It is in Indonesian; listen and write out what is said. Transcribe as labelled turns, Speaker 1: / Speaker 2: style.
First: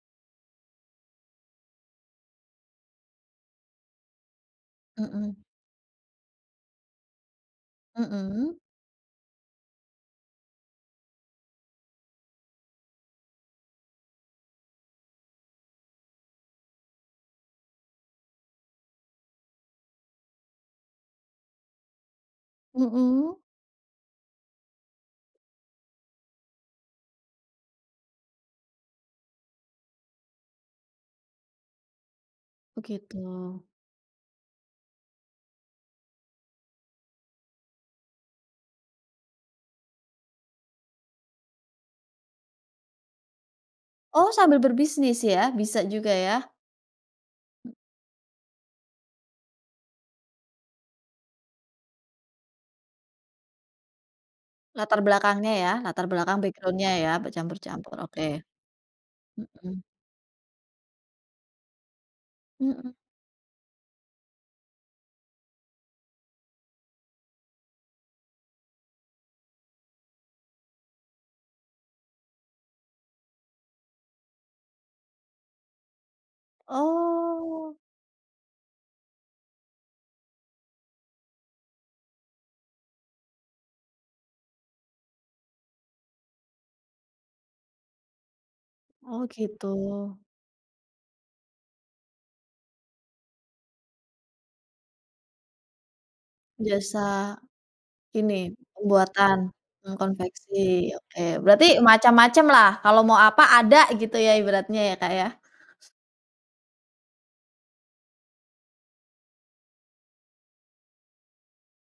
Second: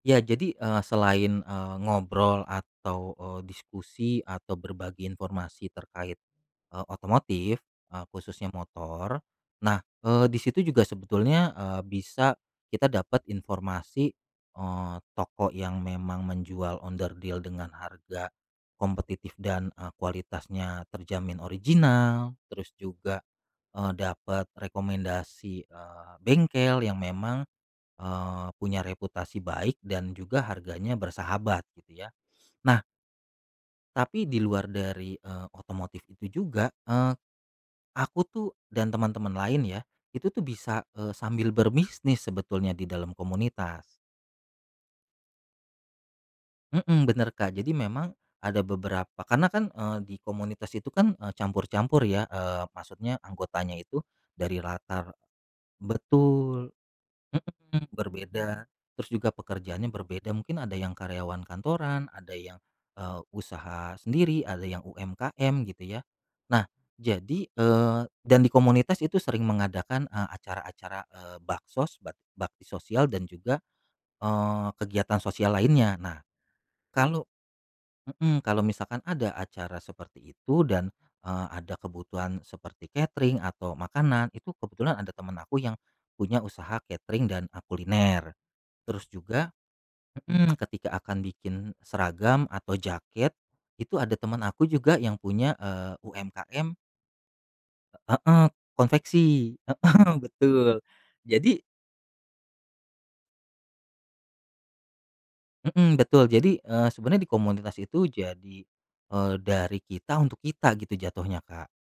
Speaker 1: Ya, jadi, eee, selain, eee, ngobrol atau, eee, diskusi atau berbagi
Speaker 2: Mhm.
Speaker 1: informasi terkait, eee, otomotif, khususnya
Speaker 2: Mhm.
Speaker 1: motor, nah, eee, disitu juga sebetulnya, eee, bisa kita dapat informasi, eee, toko yang memang menjual onderdil dengan harga kompetitif dan e kualitasnya terjamin original terus juga,
Speaker 2: Mhm.
Speaker 1: eee, dapat rekomendasi, eee, bengkel yang memang, eee, punya reputasi baik dan juga harganya bersahabat, gitu, ya.
Speaker 2: Oh,
Speaker 1: Nah.
Speaker 2: gitu.
Speaker 1: tapi di luar dari, eee, otomotif itu juga, eee, aku tuh dan teman-teman lain ya, itu tuh bisa, eee, sambil berbisnis sebetulnya di dalam komunitas.
Speaker 2: Oh, sambil berbisnis ya, bisa juga, ya.
Speaker 1: Mhm, bener, Kak, jadi memang ada beberapa- karena kan, eee, di komunitas itu kan, eee, campur-campur, ya. Eee, maksudnya anggotanya itu dari
Speaker 2: Latar
Speaker 1: latar
Speaker 2: belakangnya ya, latar belakang,
Speaker 1: betul,
Speaker 2: backgroundnya, ya,
Speaker 1: mhm,
Speaker 2: bercampur-campur, oke.
Speaker 1: berbeda, terus juga
Speaker 2: Mhm.
Speaker 1: pekerjaannya berbeda, mungkin ada yang karyawan kantoran, ada yang,
Speaker 2: Mhm.
Speaker 1: eee, usaha sendiri, ada yang UMKM, gitu, ya. Nah, jadi, eee, dan di komunitas itu sering mengadakan, eee, acara-acara, eee, baksos, bak bakti sosial dan juga, eee, kegiatan sosial lainnya. Nah, kalau
Speaker 2: Oh.
Speaker 1: mhm, misalkan ada acara seperti itu dan, eee, ada kebutuhan seperti katering atau makanan, itu kebetulan ada temen aku yang punya usaha katering dan a kuliner, terus
Speaker 2: Oh,
Speaker 1: juga
Speaker 2: gitu.
Speaker 1: mhm, ketika akan bikin seragam atau jaket, itu ada temen aku juga yang punya, eee, UMKM.
Speaker 2: Jasa
Speaker 1: Heeh,
Speaker 2: ini
Speaker 1: konveksi,
Speaker 2: pembuatan e
Speaker 1: heeh,
Speaker 2: konveksi.
Speaker 1: betul,
Speaker 2: Oke,
Speaker 1: jadi
Speaker 2: berarti macam-macam lah, kalau mau apa, ada, gitu ya, ibaratnya ya, Kak, ya.
Speaker 1: mhm, betul, jadi, eee, sebenarnya di komunitas itu jadi, eee, dari kita untuk kita, gitu, jatuhnya, Kak.